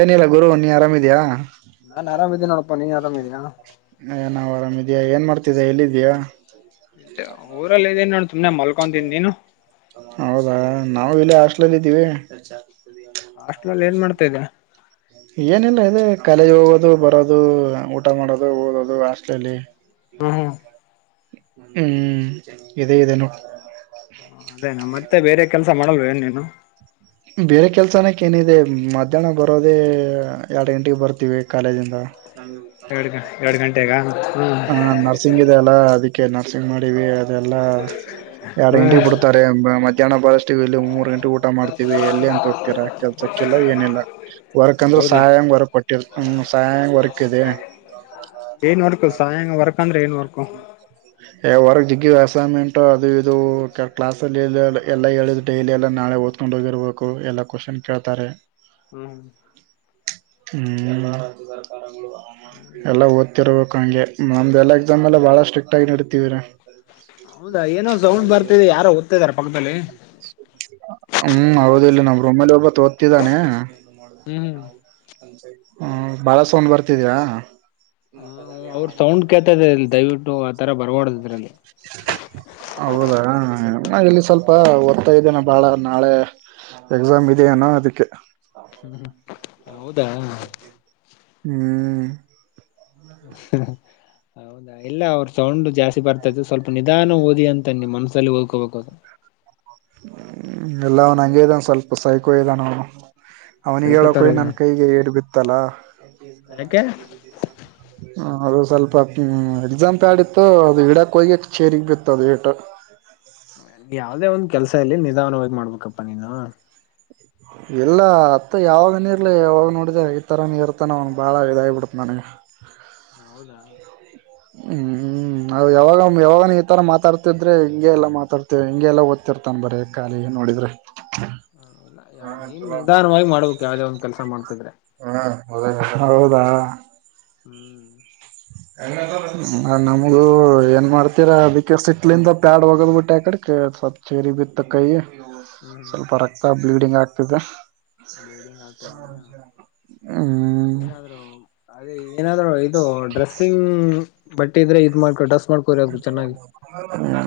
ಏನಿಲ್ಲ ಗುರು ನೀ ಆರಾಮಿದಯಾ ನಾನ್ ಆರಾಮ ಇದೀೇ ನೋಡಪ್ಪ ನೀನ್ ಆರಾಮಿದೀ ಅ ನಾವ್ ಆರಾಮ್ ಇದ್ಯಾಾ ಏನ್ ಮಾಡ್ತಿದ ಎಲ್ಲಿದೀಯಾ ಊರಲ್ಲ ಇದೀನ್ ನೋ ಸುಮನೆ ಮಲ್ಕೊಂತನ್ಿ ನೀನು ಹೌದಾ ನಾವು ಇಲ್ಲಿ ಹಾಸ್ಲಲ್ ಇದ್ದೀವಿ ಹಾಸ್ಟ್ಲ ಅಲ್ಲಿ ಏನ್ ಮಾಡ್ತಾ ಇದೆ ಏನಿಲ್ಲ ಇದೆ ಕಾಲಜ ಹೋಗೋದು ಬರೋದು ಊಟ ಮಾಡೋದು ಓದೋದು ಹಾಸ್ಲಲ್ಲಿ ಹ್ಮ್ ಹ್ಮ್ ಹ್ಮ್ ಇದೇ ಇದೇನುೋ ಅದೇ ನಮ್ಮ ಮತ್ತೆ ಬೇರೆ ಕೆಲಸ ಮಾಡಲ್ವ ಏನ್ ನೀೇನು ಬೇರೆ ಕೆಲ್ಸನಕ್ಕೆ ಏನಿದೆ ಮಧ್ಯಾಹ್ನ ಬರೋದೇ ಎರಡು ಗಂಟೆಗೆ ಬರ್ತೀವಿ ಕಾಲೇಜಿಂದ ಎರಡ್ ಗ ಎರಡ್ ಗಂಟೆಗ ಹ್ಮ ಹಾ ನ ನಸಿಂಗ್ ಇದೆ ಅಲ್ಲ ಅದಕ್ಕೆ ನರ್ಸಿಂಗ್ ಮಾಡಿವವಿ ಅದೆಲ್ಲಾ ಎರಡು ಹ್ಮ್ ಇಂಟಿಗೆ ಬಿಡ್ತ ಎ ಮಧ್ಯಾನ ಪಾರಸ್ಟ್ ವಲ್ಲಿ ಮೂವೂರು ಗಂಟ ಊಟಮ ಎಲ್ಲಿ ಅಂತ ಹೋಗ್ತೀರಾ ಕೆಲ್ಸಕ್ಕೆಲ್ಲ ಏನಿಲ್ಲ ವರ್ಕ್ ಅಂದ್ರೆ ಹೌದಾ ಸಹಾಯಂಗ ವರ್ಕ್ ಕೊಟ್ಟ ಸಂ್ ವರ್ಕ್ ಇದೆ ಏನ್ವರ್ಕು ಸಾಯಂಗ ವರ್ಕ ಅಂದ್ರೆ ಏನ್ವರ್ಕು ಹೊರಗಿಗ ಅಸೈನ್ಮೆಂಟ್ ಅದು ಇದು ಕ್ಲಾಸ್ಲ್ಲಿ ಎಲ್ಲಾ ಹೇಳಿದ್ ಡೈಲಿ ಎಲ್ಲಾ ನಾಳೆ ಓದ್ಕೊಂಡ್ ಹೋಗಿರ್ಬೇಕು ಎಲ್ಲಾ ಕ್ವಶನ್ ಕೇಳ್ತಾರೆ ಹ್ಮ್ ಹ್ಮ ಹ್ಮ ಎಲ್ಲ ರ್ಬೇಕುಂಗೆ ನಮ್ದ ಎಲ್ಲ ಎಕ್ಸಾಮ್ ಎಲ್ಲ ಬಾಳ ಸ್ಟ್ರಿಕ್ ಆಗಿಡ್ತತಿವ್ರರಿ ಹೌದಾ ಏನೋ ಸೌಂಡ್ ಬರ್ತಿದೆ ಯಾರೋ ಓದ್ತಾ ಇದಾರ ಪಕ್ಕದಲ್ಲಿ ಹ್ಮ್ ಹೌದ ಇಿಲ್ಲ ನಾವ್ ರೊಮ್ಮೇಲೆ ಒಬ್ಬ ತೋ ಿದ್ದಾನೆ ಹ್ಮ್ ಹ್ಮ್ ಹ ಬಳ ಸೋನ್ ಬರ್ತಿದಯಾ ಹ್ಮ ಅವ್ರ ಸೌಂಡ್ ಕೇಳ್ತದೇ ಅಲ್ಲಿ ದಯವಿಟ್ಟು ಆತರ ಬರ್ಬಾರ್ದ್ ಇದ್ರಲ್ಲಿ. ಹೌದಾ ಹಾ ಇಲ್ಲಿ ಸ್ವಲ್ಪ ಓದತಾ ಇದ್ದೀನಿ ಬಾಳ ನಾಳೆ ಎಕ್ಸಾಮ್ ಇದೆಯೇನು ಅದಿಕ್ಕೆ ಹ್ಮ್ ಹೌದಾ ಹ್ಮ್ ಉ ಹ್ಮ್ ಇಲ್ಲ ಅವ್ರ ಸೌಂಡ್ ಜಾಸ್ತಿ ಬರ್ತೈತೆ ಸ್ವಲ್ಪ ನಿಧಾನ ಓದಿ ಅಂತ ನಿಮ್ಮ ಮನಸಲ್ಲಿ ಓದ್ಕೋಬೇಕು ಅದು ಹ್ಮ್ ಎಲ್ಲ ಅವನ ಹಂಗೆ ಇದಾನ ಸ್ವಲ್ಪ ಸೈಕೋ ಇದಾನ ಅವನು ಅವ್ನಿಗೆ ಸೈಕೋತರ ಹೇಳಕೋಗಿ ಇದ ನನ್ ಕೈಗೆ ಏಟ ಬಿತ್ತಲ್ಲ. ಯಾಕೆ ಹ ಅದು ಸ್ವಲ್ಪ ಹ್ಮ ಎಕ್ಸಾಮ ಪ್ಯಾಡ ಇತ್ತು ಅದು ಇಡಾಕ್ ಹೋಗಿ ಚೇರಿಗ ಬಿತ್ತು ಅದರೇಟು ಯಾವುದೇ ಒಂದ್ ಕೆಲಸ ಇಲ್ಲಿ ನಿಧಾನವಾಗಿ ಮಾಡ್ಬೇಕಪ್ಪಾ ನೀನು ಇಲ್ಲ ಅತ್ತ ಯಾವಾಗನ ಇರ್ಲಿ ಯಾವಾಗ ನೋಡಿದ್ರೆ ಈ ತರ ನೀ ಇರ್ತಾನ ಅವನ ಬಾಳ ಇದಾಗಿಬಿಡತ ನನಗೆ. ಹೌದಾ ಹ್ಮ್ ಹ್ಮ ಯಾವಾಗ ಯಾವಾಗ ಈತರ ಮಾತಾಡ್ತಿದ್ರೆ ಹಿಂಗೆಲ್ಲ ಮಾತಾಡ್ತೇ ಹಿಂಗೆ ಓದ್ತಿರ್ತಾನ ಬರೀ ಖಾಲಿ ನೋಡಿದ್ರೆ. [inaudible] ಹ ಇಲ್ಲ ನೀನ್ ನಿಧಾನವಾಗಿ ಮಾಡ್ಬೇಕು ಯಾವ್ದೇ ಒಂದ್ ಕೆಲ್ಸ ಮಾಡ್ಸಿದ್ರೆ. ಹ್ಮ [unintelligible] ಅದ ಹೌದಾ ಹ್ಮ್ ನಮಗ ಏನ್ ಮಾಡ್ತೀರಾ ಅದಿಕೆ ಸಿಟ್ಲಿಂದ ಪ್ಯಾಡ ವಗದ ಬಿಟ್ಟೆ ಅಕಡೆ ಅದಕೆ ಸ್ವಲ್ಪ ಚೇರಿಗೆ ಬಿತ್ತ ಕೈ ಹ್ಮ್ ಸ್ವಲ್ಪ ರಕ್ತ ಬ್ಲೀಡಿಂಗ್ ಆಗ್ತಿದೆ ಬ್ಲೀಡಿಂಗ್ ಆಗ್ತದೇನಾ ಹ್ಮ್ ಏನಾದ್ರು ಅದೇ ಏನಾದ್ರು ಇದು ಡ್ರೆಸ್ಸಿಂಗ್ ಬಟ್ಟೆ ಇದ್ರೆ ಇದ್ ಮಾಡ್ಕೊ ಡ್ರೆಸ್ ಮಾಡ್ಕೊರಿ ಚೆನ್ನಾಗಿ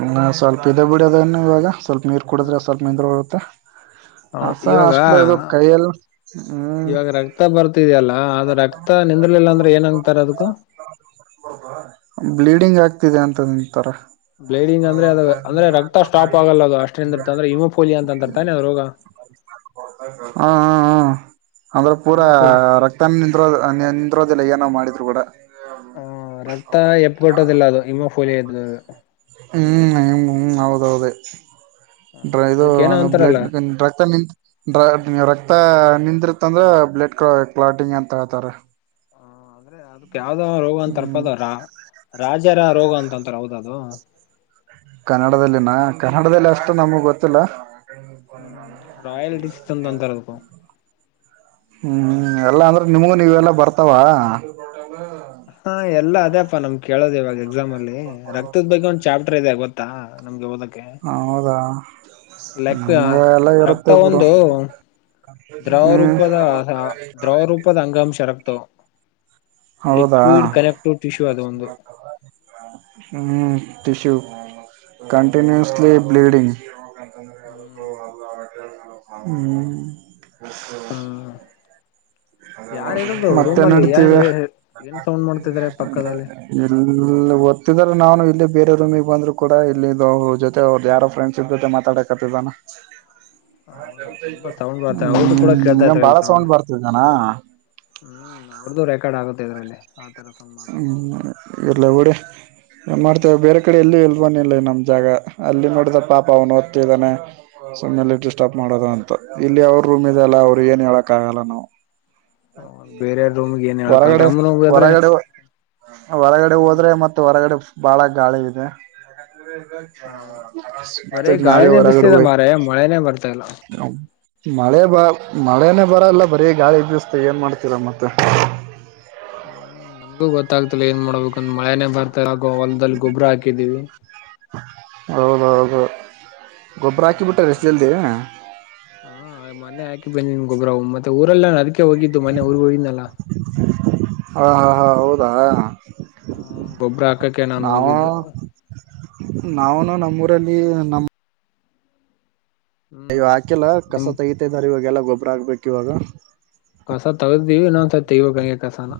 ಹ್ಮ ಸ್ವಲ್ಪ ಇದ ಬಿಡಿಯೋ ಅದನ್ನು ಇವಾಗ ಸ್ವಲ್ಪ ನೀರ್ ಕುಡಿದ್ರೆ ಸ್ವಲ್ಪ ನಿಂದ್ರ ಹೋಗುತ್ತೆ. ಹ ಹೌದು ಹಸ ಇವಾಗ ಅಷ್ಟಲ ಇದು ಕೈಯಲ್ಲಿ ಹ್ಮ್ ಇವಾಗ ರಕ್ತ ಬರ್ತಿದೆಯಲ್ಲ ಆದ ರಕ್ತ ಮ ನಿಂದಲಿಲ್ಲ ಅಂದ್ರೆ ಏನ್ಂಗತಾರ ಅದೂ ಬ್ಲೀಡಿಂಗ್ ಆಗ್ತಿದೆ ಅಂತ ನಿಂತರ ಬ್ಲಡಿಂಗ ಅಂದ್ರೆ ಅದ ಅಂದ್ರೆ ರತ ಸ್ಟಾಪ್ ಆಗಲ್ಲ ಅದು ಅಷ್ಟೇದಂದರ್ತ ಅ್ರ ಹಮೋಫೋಲಿಯಾ ಅಂತರ್ತಾನನೆ ಅದು ರೋಗ ಹಾ ಹಾ ಹಾ ಅಂದ್ರೆ ಪೂರಾ ಹಿಮೋಫೋಲಿ ರಕ್ತ ತ ನಿಂದೋ ನಿಂದ್ರೋದಿಲ್ಲ ಏನ್ ಮಾಡಿದ್ರು ಕೂಡ ಆ ರಕ್ತ ಎಪ್ಗಟ್ಟೋದಿಲ್ಲ ಅದು ಇಮ್ಮೋ ಪಫೋಲಿಯಾ ಇದರು ಹ್ಮ್ ಹ್ಮ ಹೌದ್ದ ಇದು ಅದಕ್ಕ ಏನೋ ಅಂತಾರಲ್ಲ ಬ್ಲಡ್ ರಕ್ತ ನಿಂತ ಡ್ರ ನೀ ರಕ್ತ ನಿಂದಿರ್ತ್ತ ಅಂದ್ರೆ ಬ್ಲಡ್ ಕ ಕ್ಲಾಟಿಂಗ್ ಅಂತ ಹೇಳ್ತಾರೆ ಹ ಅಂದ್ರೆ ಅದಕ್ ಯಾವ್ದಾವ ರೋಗ ಅಂತಾರಪ ಹ್ಮ್ ಅದ ರಾಜರ ರೋಗ ಅಂತಂತಾರ ಹೌದ ಅದು ಕನ್ನಡದಲ್ಲಿನ ಕನ್ನಡದಲ್ಲಿ ಅಷ್ಟು ನಮಗ್ ಗೊತ್ತಿಲ್ಲ ಹ್ಮ್ ರಾಯಲ್ ಡಿಸೀಸ್ ಅಂತ ಅಂತಾರ ಅದಕ್ಕೂ ಕೆಳೋದು ಹ್ಮ್ ಎಲ್ಲಾ ಅಂದ್ರೆ ನಿಮಗು ನೀವೆ ಎಲ್ಲಾ ಬರ್ತಾವ ಹಾ ಎಲ್ಲಾ ಅದೇಪ್ಪ ನಮ್ ಕೇಳೋದು ಇವಾಗ ಎಕ್ಸಾಮ್ ಅಲ್ಲಿ ರಕ್ತದ ಬಗ್ಗೆ ಒಂದ್ ಚಾಪ್ಟರ್ ಇದೆ ಗೊ ಆತ್ತಾ ನಮ್ಗೆ ಓದಕ್ಕೆ ಹೌದಾ ಲೆಕ್ಕ ನಮ್ಗೆ ಎಲ್ಲ ರಕ್ತ ಇರುತ್ತೆಬಡು ಒಂದು ಹ್ಮ ಇಪ್ಪ ಅಂಗಾಂಶರಕ್ತಾವ ಹೌದಾ ಲಿಕ್ವಿಡ್ ಕನೆಕ್ಟಿವ್ ಟಿಶ್ಯೂ ಅದು ಒಂದು ಹ್ಮ್ ಟಶು ಹ್ಮ್ ಕಂಟಿನ್ಯೂಸ್ಲಿ ಬ್ಲೀಡಿಂಗ್ ಹೂ ಹ್ಮ ಯಾರ್ ಹೇಳಡುದು ಮತ್ತೆ ರೂಮ್ ಅಲ್ಲಿ ಏನ್ ನಡೀತಿದೆ ಏನ್ ಸೌಂಡ್ ಮಾಡ್ತಿದಿದ್ದಾರೆ ಪಕ್ಕದಲ್ಲಿ ಇಲ್ಲಿ ಓದತಿದಾರ ನಾನು ಇಲ್ಲಿ ಬೇರೆ ರೂಮಿಗೆ ಬಂದ್ರು ಕೂಡ ಇಲ್ಲಿ ಜೊತೆ ಅವ್ದ ಯಾರೋ ಫ್ರೆಂಡ್ಸ್ ಜೊತೆ ಮಾತಾಡಕತಿದ್ದಾನ ಹೌದಾ ತುಂಬಾ ಸೌಂಡ್ ಬರ್ತಾ ಅವ್ರ್ದು ಹ್ಮ ಕೂಡ ಕೇಳ್ತಾ ಈಗ ಇದ್ರ ಬಾಳ ಇಲ್ಲಿ ಸೌಂಡ್ ಬರ್ತವಿಗಾನ ಹ್ಮ್ ಅವ್ರದ್ದು ರೆಕಾರ್ಡ್ ಆಗುತ್ತೆ ಇದ್ರಲ್ಲಿ ಆತರ ಸೌಂಡ್ ಮಾತಾಡ್ತಾ ಹ್ಮ್ ಇರೋದು ಇರ್ಲ್ಲ ಊಡ ಮಾಡ್ತೇವೆ ಬೇರೆ ಕಡೆ ಎಲ್ಲಿ ಇಲ್ಬನ್ ಇಿಲ್ಲ ನಮ್ ಜಾಗ ಅಲ್ಲಿ ನೋಡಿದ ಪಾಪ ಅವ್ನು ಓದ್ತಿದಾನೆ ಸುಮ್ಮ್ನೆಲೆ ಇಟ ಸ್ಟಾಪ್ ಮಾಡೋದ ಅಂತ ಇಲ್ಲಿ ಅವ್ರ ರೂಮ್ ಇದೆ ಅಲ್ಲ ಅವ್ರರು ಏನ್ ಹೇಳಕ್ ಆಗಲ್ಲ ನಾವು ಬೇರೆ ರೂಮ್ಗೆ ಏನ್ ಹೇಳಕಲ್ ಹೊರಗಡೆ ನಮ್ ರೂಮ್ಗೆ ಹೋದ್ರೆ ಹೊರಗಡೆ ಹೊರಗಡೆ ಹ್ಮ್ ಹೋದ್ರೆ ಮತ್ತೆ ಹೊರಗಡೆ ಬಾಳ ಗಾಳಿ ಇದೆ ಹೌದು ತ್ತ ಬರೀ ನಾವ ಗಾಳಿನೇ ಹೊರಗಡ ಬಿಸ್ತಿದೆ ಮಾರಾಯ ಮಳೆನೇ ಬರ್ತಾ ಇಲ್ಲ ಮಳೆ ಬ ಮಳೇನೇ ಬರಲ್ಲ ಬರೀ ಗಾಳಿ ಬ್ಯಸ್ತ ಏನ್ ಮಾಡ್ತೀರಾ ಮತ್ತೆ ಹ್ಮ್ ನನ್ಗೂ ಗೊತ್ತಾಗ್ತಿಲ್ಲ ಏನ್ ಮಾಡ್ಬೇಕುಂದ್ ಮಳೆನನೆ ಬರ್ತ ಆ ಹೊಲದಲ್ಲಿ ಗೊಬ್ಬ್ರ ಹಾಕಿದೀವಿ ಹೌದೌದು ಹ ಗೊಬ್ಬರ ಹಾಕಿಬಿಟ್ಟ ಅಷ್ಟ ಜಲ್ದಿ ಹಾ ಮನೆ ಹಾಕಿ ಬನ್ನಿನ್ ಗೊಬ್ಬ್ರವ ಮತ್ತೆಊಲ್ಲಾ ಅದಕೆ ಹೋಗಿದ್ದು ಮನೆ ಊರ್ಗ್ ಹೋಗಿದನಾ ಹಾ ಹಾ ಹಾ ದಾ ಹ ಹ ಗೊಬ್ಬ್ರ ಹಾಕಕ್ಕೆ ನಾನು ನಾವ ಹೋಗಿದ್ದು ನಾವನು ನಮ್ಮೂರಲ್ಲಿ ನ ಅಯ್ಯ ಹ್ಮ್ ಹಾಕೆಲ್ಲ ಕಸ ನಿಮ್ ತೈಯತಂದಾರೆ ಇವಾಗೆಲ್ಲ ಗೊಬ್ಬರ ಆಗ್ಬೇಕು ಇವಾಗ ಕಸ ತಗತೀವಿ ಇನ್ನೊಂದ್ಸ ತಗ್ಬೇಕ ಹಂಗೆ ಕಸನ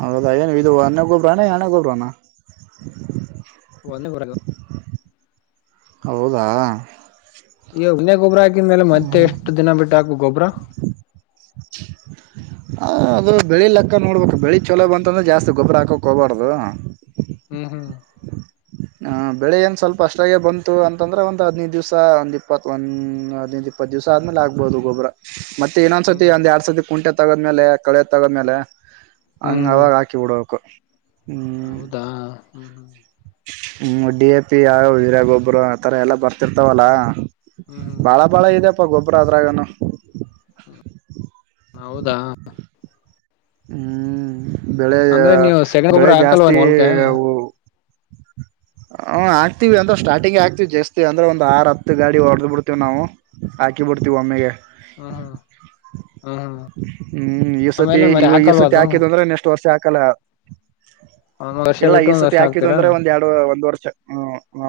ಹೌದ ಏನು ಇದು ಅನ್ನೆ ಕೊಲ್ರಾನ ಎನೆ ಕೊಲ್ರಾನ ಒಂದ ಬರಗ ಹೌದಾ ಈಗ ಉಣ್ೆ ಗೊಬ್ಬ್ರ ಹಾಕಿದ್ಮೇಲೆ ಮತ್ತೆ ಹ್ಮ್ ಎಷ್ಟು ದಿನ ಬಿಟ್ಟ ಹಾಕು ಗೊಬ್ಬ್ರ ಹ ಅದು ಬೆಳಿ ಲೆಕ್ಕ ನೋಡ್ಬೇಕು ಬೆಳಿ ಚೊಲೋ ಬಂತಂದ್ರೆ ಜಾಸ್ತಿ ಗೊಬ್ಬರ ಹಾಕಕ್ ಹೋಗಬಾರ್ದು ಹ್ಮ್ ಹ್ಮ್ ಹ ಬೆಳೆ ಏನ್ ಸ್ವಲ್ಪ ಅಷ್ಟಾಗೆ ಬಂತು ಅಂತಂದ್ರ ಒಂದ ಹದ್ಿನೈದು ದಿವ್ಸ ಒಂದ್ ಇಪ್ಪತ್ ಒಂದ ಹದಿನೈದು್ ಇಪ್ಪ ಪ್ಪತ್ತು ದಿವಸ ಆದೇ ಆಗ್ಬೋುದು ಗೊಬ್ರ ಮತ್ತೆ ಹ್ಮ್ ಏೊಂದಸತಿ ಹ್ಮ್ ಒಂದ್ ಎರಡ್ ಸರ್ತಿ ಕುಂಟೆ ತಗದ್ಮೇಲೆ ಕಳೆ ತಗದ್ಮೇಲೆ ಹ್ಮ್ ಹಂಗ ಹ್ಮ್ ಆವಾಗ ಹಾಕಿ ಬಿಡೊಕು ಹೌದಾ ಹ್ಮ್ ಹ್ಮ್ ಹ್ಮ್ ಡಿ ಎ ಪಿ ಯೂರೀಯ ಗೊಬ್ಬರ ಆತರ ಎಲ್ಲಾ ಬರ್ತಿರ್ತಾವಲ್ಲಾ ಹ್ಮ್ ಹ್ಮ್ ಬಾಳ ಬಾಳ ಇದಪ್ಪ ಗೊಬ್ಬರ ಅದ್ರಾಗನು ಹೌದಾ ಹ್ಮ್ ಬೆಳೆಯ ಅಂದ್ರೆ ನೀವು ಸೆಗಣಿ ಬೆಳೆ ಗೊಬ್ಬ್ರ ಹಾಕಲ್ವ ಜಾಸ್ತಿ ನಿಮ್ ಹೊಲ್ಕೆ [inaudible] ಹ ಆಗ್ತೀವಿ ಅಂದ್ರೆ ಸ್ಟಾರ್ಟಿಂಗ್ ಆಗ್ತತಿವಿ ಜಾಸ್ತಿ ಅಂದ್ರೆ ಒಂದ್ ಆರ್ ಹತ್ತು ಗಾಡಿ ಹೊಡೆದ್ ಬಿಡ್ತೀವಿ ನಾವು ಹಾಕಿ ಬಿಡ್ತೀವಿ ಒಮ್ಮೆಗೆ ಹ್ಮ್ ಹ್ಮ್ ಆಮೇಲೆ ಮರಿ ಹಾಕಲ್ವ ಅದ್ರೂ ಬರೆ ನೆಕ್ಸ್ಟ್ ವರ್ಷ ಹಾಕಲ್ಲ ಒಂದ್ ವರ್ಷ ಇಲ್ಲ ಬಿಟ್ಟು ಈ ಒಂದ್ ಸತಿ ವರ್ಷ ಹಾಕಿದ್ ಹಾಕ್ತೀರಾ ಅಂದ್ರೆ ಒಂದು ಎರಡು ಒಂದ್ ವರ್ಷ ಹೂ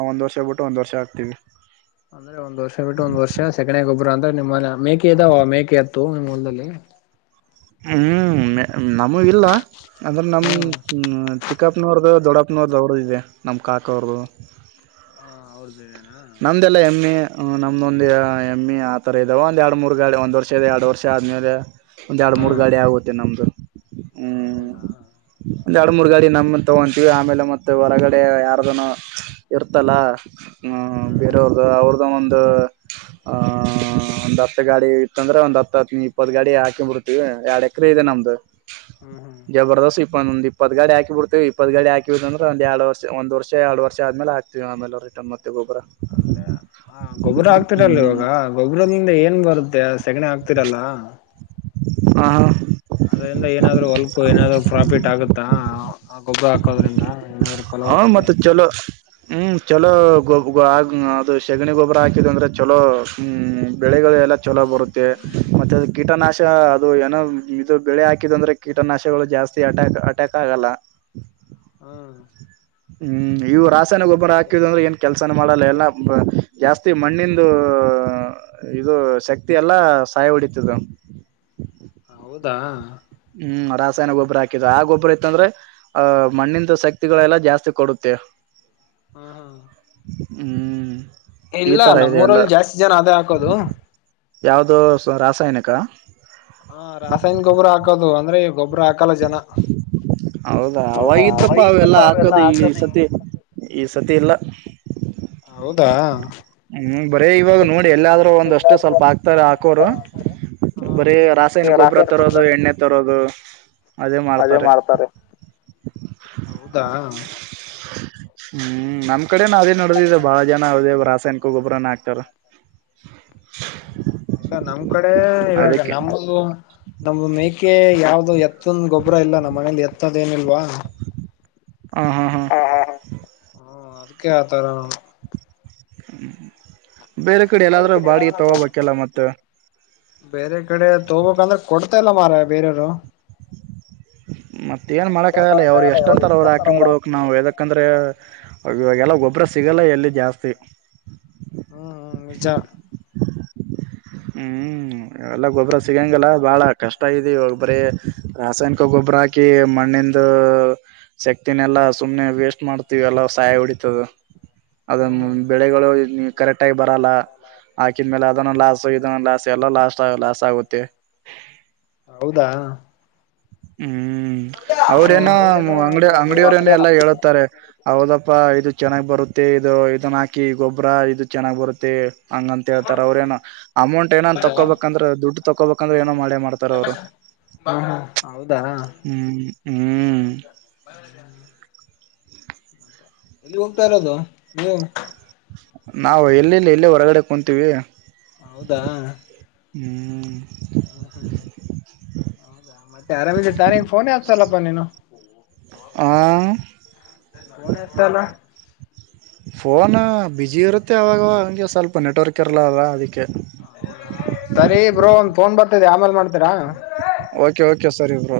ಒಂದ್ ವರ್ಷ ಬಿಟ್ಟು ಒಂದ್ ವರ್ಷ ಆಗ್ತೀವಿ ಅಂದ್ರೆ ಒಂದ್ ವರ್ಷ ಬಿಟ್ಟು ಒಂದ್ ವರ್ಷ ಸೆಕಣೆ ಗೊಬ್ಬರ ಅಂದ್ರೆ ನಿಮ್ಮನೆ ಮೇಕೆ ಇದಾವ ಮೇಕೆ ಎತ್ತು ನಿಮ್ಮ ಹೊಲ್ದಲ್ಲಿ ಹ್ಮ್ ನಮ್ಮೂ ಇಲ್ಲ ಅಂದ್ರೆ ನಮ್ ಹ್ಮ್ ಚಿಕ್ಕಪ್ಪನವರ್ದು ದೊಡ್ಡಪ್ಪನವ್ರದ ಅವ್ರದ್ ಇದೆ ನಮ್ ಕಾಕ ಅವ್ರದು ಹ ಅವ್ರದ್ದಿದೆನಾ ನಮ್ದೆಲ್ಲ ಎಮ್ಮೆ ನಮ್ದೊಂದ್ ಎಮ್ಮೆ ಆತರ ಇದಾವ ಒಂದ್ ಎರಡು ಮೂರ್ ಗಾಡಿ ಒಂದ್ ವರ್ಷ ರ್ಷ ಎರಡು ವರ್ಷ ಆದ್ಮೇಲೆ ಒಂದ್ ಎರಡು ಹಾ ಮೂರ್ ಗಾಡಿ ಆಗುತ್ತೆ ನಮ್ದು ಹ್ಮ್ ಹೌದಾ ಒಂದ್ ಎರಡು ಮೂರ್ ಗಾಡಿ ನಮ್ಮದ್ ತಗೊಂತೀವಿ ಆಮೇಲೆ ಮತ್ತೆ ಹೊರಗಡೆ ಯಾರ್ದನಾ ಇರ್ತಲ್ಲ ಹ್ಮ್ ಬೇರೆಯವರದು ಅವರುದ್ದ ಒಂದು ಆ ಹ ಒಂದ್ ಹತ್ತು ಗಾಡಿ ಇತ್ತಂದ್ರೆ ಒಂದ್ ಹತ್ತ ಹತ್ ಇಪ್ಪತ್ತು ಗಾಡಿ ಹಾಕಿ ಬಿಡ್ರತ್ತೀವಿ ಎರಡ್ ಎಕರೆ ಇದೆ ನಮ್ದು ಹ್ಮ್ ಹ್ಮ್ ಜಬ್ದರ್ಸ್ ಇಪ ಒಂದು ಇಪ್ಪತ್ತು ಗಾಡಿ ಹಾಕಿಬಿಡ್ತವಿ ಇಪ್ಪತ್ ಗಾಡಿ ಹಾಕಿವಿ ಅಂದ್ರೆ ಒಂದ್ ಎರಡು ವರ್ಷ ಒಂದು ವರ್ಷ ಎರಡ್ ವರ್ಷ ಆದ್ಮೇಲೆ ಹಾಕ್ ಆಮೇಲೆ ರಿಟರ್ನ್ ಮತ್ತೆ ಗೊಬ್ಬರ ಹಾ ಗೊಬ್ಬರ ಆಗ್ತಿರಲ್ಲ ಹ್ಮ್ ಇವಾಗ ಗೊಬ್ಬರದಿಂದ ಏನ್ ಬರುತ್ತೆ ಸೆಗಣಿ ಆಕ್ತಿರಲ್ಲ ಹ ಹಾ ಅದ್ರಿಂದ ಏನಾದ್ರು ಹೊಲ್ಕು ಏನಾದ್ರು ಪ್ರಾಫಿಟ್ ಆಗುತ್ತಾ... ಗೊಬ್ಬರ ಹಾಕೋದ್ರಿಂದ ಏನಾದ್ರು ಹಾ ಫಲವತ್ತತೆ ಮತ್ತೆ ಚಲೋ ಹ್ಮ್ ಚಲೋ ಗೊಬ್ ಆ ಅದು ಶೆಗಣಿ ಗೊಬ್ಬರ ಹಾಕಿದ ಅಂದ್ರೆ ಚಲೋ ಹ್ಮ ಬೆಳೆಗಳ್ ಎಲ್ಲಾ ಚಲೋ ಬರುತ್ತೆ ಮತ್ತೆ ಅದ್ ಕೀಟನಾಶ ಅದು ಏನೋ ಇದು ಬೆಳೆ ಹಾಕಿದ ಅಂದ್ರೆ ಕೀಟನಾಶಗಳು ಜಾಸ್ತಿ ಅಟ್ಯಾಕ್ ಅಟ್ಯಾಕ್ ಆಗಲ್ಲ ಹ್ಮ್ ಹ್ಮ್ ಇವು ರಾಸಾಯನ ಗೊಬ್ಬರ ಹೌದಾ ಹಾಕಿದ ಅಂದ್ರೆ ಏನ್ ಕೆಲಸನೇ ಮಾಡಲ್ಲ ಎಲ್ಲಾ ಜಾಸ್ತಿ ಹಾ ಮಣ್ಣಿಂದು... ಇದು ಶಕ್ತಿ ಎಲ್ಲಾ ಸಾಯ ಹೊಡಿತದ ಹೌದಾ ಹ್ಮ್ ರಾಸಾಯನ ಗೊಬ್ಬರ ಹಾಕಿದ್ರೆ ಆ ಗೊಬ್ಬರ ಇತ್ತಂದ್ರೆ ಆ ಮಣ್ಣಿಂದು ಶಕ್ತಿಗಳೆಲ್ಲ ಜಾಸ್ತಿ ಕೊಡುತ್ತೆ. ಹಾ ಹಾ ಹ್ಮ್ ಈ ಇಲ್ಲ ತರ ಇದೆ ಎಲ್ಲ ನಮ್ಮೂರಲ್ಲಿ ಜಾಸ್ತಿ ಜನ ಅದೆ ಹಾಕೋದು ಯಾವುದೋ ರಾಸಾಯನಿಕ ಹಾ ರಾಸಾಯನಿ ಗೊಬ್ಬರ ಹಾಕೋದು ಅಂದ್ರೆ ಗೊಬ್ಬರ ಹಾಕಲ್ಲ ಜನ ಹೌದಾ ಅವಗಿತ್ತಪ್ಪ ಅವಾಗಿತ್ತಪ್ಪ ಅವೆಲ್ಲೂ ಅವೆಲ್ಲಾ ಹಾಕೋದು ಈ ಹಾಕದ ಸತಿ ಈ ಸತಿ ಇಲ್ಲ ಹೌದಾ ಹ್ಮ್ ಬರೀ ಇವಾಗ ನೋಡಿ ಎಲ್ಲಾದ್ರೂ ಒಂದಷ್ಟು ಎಲ್ಲಾದ್ರೂ ಸ್ವಲ್ಪ ಒಂದಷ್ಟು ಹಾಕ್ತಾರೆ ಸ್ವಲ್ಪ ಹಾಕೋರು ಹಾಕೋರು ಬರೀ ರಾಸಾಯನಿ ಹಾ ಗೊಬ್ಬರ ರಾಸಾಯನಿಕ ತರೋದು ತಂದು ಎಣ್ಣೆ ತರೋದು ಅದೇ ಮಾಡ್ತಾರೆ. ಹ [inaudible] ಹ್ಮ್ ನಮ್ ಕಡೆನ ಅದೇ ನಡೆದಿದೆ ಬಾಳ ಜನ ಅವದೇಬ್ ರಾಸಾಯನಿಕ ಒಬಬರ್ನ ಆಗ್ತಾರ ಹ್ಮ ಇಲ್ಲ ನಮ್ ಕಡೆ ಇವಾಗ ಅದಕ್ಕೆ ನಮ್ದು ನಮ್ದ ಮೇಕೆ ಯಾವ್ದು ಎತ್ತನ್ ಗೊಬ್ಬರ ಇಲ್ಲ ನಮ್ಮ್ ಮನೇಲಿ ಎತ್ತದ ಏನಿಲ್ವಾ ಹಾ ಹಾ ಹಾ ಹ ಹ ಹ ಹ್ಮ ಅದಕ್ಕೆ ಆತರ ಬೇರೆ ಕಡೆ ಎಲ್ಲಾದ್ರೂ ಬಾಡಿಗೆ ತಗೋಬೇಕಲ್ಲ ಮತ್ತೆ ಬೇರೆ ಕಡೆ ತಗೊಬೇಕಂದ್ರೆ ಕೊಡ್ತಾಲ್ಲ ಮಾರಯ್ಯ ಬೇರೆಯವರು ಮತ್ತ ಏನ್ ಮಾಡಕ ಆಗಲ್ಲ ಅವರು ಎಷ್ಟ ಅಂತಾರ ಅವ್ರು ಹಾಕೊಂಡ್ ಬಿಡೋಕ್ ನಾವ್ ಯದಕಂದ್ರೆ ಇವಾಗೆಲ್ಲ ಗೊಬ್ಬರ ಸಿಗೋಲ್ಲ ಎಲ್ಲಿ ಜಾಸ್ತಿ ಹ್ಮ್ ಹ್ಮ್ ನಿಜ ಹ್ಮ್ ಎಲ್ಲ ಗೊಬ್ಬ್ರ ಸಿಗಂಗಲ್ಲ ಬಾಳ ಕಷ್ಟ ಆಗಿದೆ ಇವಾಗ ಬರೆ ರಾಸಾಯನಿಕ ಗೊಬ್ಬರ ಹಾಕಿ ಮಣ್ಣಿಂದು... ಶಕ್ತಿನೆಲ್ಲಾ ಸುಮ್ಮನೆ ವೇಸ್ಟ್ ಮಾಡ್ತೀವಿ ಎಲ್ಲ ಸಯ ಹೊಡಿತದ ಅದ ಹ್ಮ್ ಹ್ಮ್ ಬೆಳೆಗಳು ಕರೆಕ್ಟ್ ಆಗಿ ಬರಲ್ಲ ಹಾಕಿದ್ಮೇಲೆ ಅದನ್ನು ಲಾಸ್ ಸೊ ಇದುನೂ ಲಾಸ್ ಎಲ್ಲ ಲಾಸ್ಟ್ ಲಾಸ್ ಆಗುತ್ತೆ ಹೌದಾ ಹ್ಮ್ ಹ್ಮ ಅವ್ರೇನೋ ಅಂಗಡಿ ಅಂಗಡಿಯವರ ಏನ ಎಲ್ಲಾ ಅವ್ರೇನೋ ಹೇಳುತ್ತಾರೆ ಹೌದಪ್ಪ ಇದು ಚೆನ್ನಾಗ್ ಬರುತ್ತೆ ಇದು ಇದನ್ನ ಹಾಕಿ ಗೊಬ್ಬರ ಇದು ಚೆನ್ನಾಗ್ ಬರುತ್ತೆ ಹಂಗ ಅಂತ ಹೇಳ್ತಾರ ಅವ್ರ ಏನೋ ಅಮೌಂಟ್ ಹೌದಾ ಏನನ್ ತಕೋಬೇಕಂದ್ರೆ ದುಡ್ಡು ತಕೋಬೇಕಂದ್ರೆ ಏನೋ ಮಾಡೆ ಮಾಡತಾರ ಅವ್ರು ಹಾ ಹಾ ಹಾ ಹೌದಾ ಹ್ಮ್ ಹ್ಮ ಎಲ್ಲಿ ಹೋಗ್ತಾ ಇರೋದು ನೀವು ನಾವು ಎಲ್ಲೆಲ್ಲಿ ಇಲ್ಲ ಹೊರಗಡೆ ಕುಂತೀವಿ ಹೌದಾ ಹ್ಮ್ ಹ್ಮ ಹೌದಾ ಮತ್ತೆ ಆರಾಮದಿ ತಾನೇ ಫೋನೆ ಹೆತ್ತಲ್ಲಪ್ಪ ನೀನು ಹಾ ಫೋನ್ ಹಸ್ತಲ್ಲ ಫೋನ್ ಬುಝಿ ಇರುತ್ತೆ ಅವಗ ಅವಾಗ ಅಂಗೆ ಸ್ವಲ್ಪ ನೆಟ್ವರ್ಕ್ ಇರಲ ಅಲ್ವಾ ಅದಕ್ಕೆ ಸರಿ ಬ್ರೋ ಒಂದ್ ಫೋನ್ ಬರ್ತಿದೆ ಆಮೇಲ್ ಮಾಡ್ತೀರಾ ಓಕೆ ಓಕೆ ಸರರಿ ಬ್ರೋ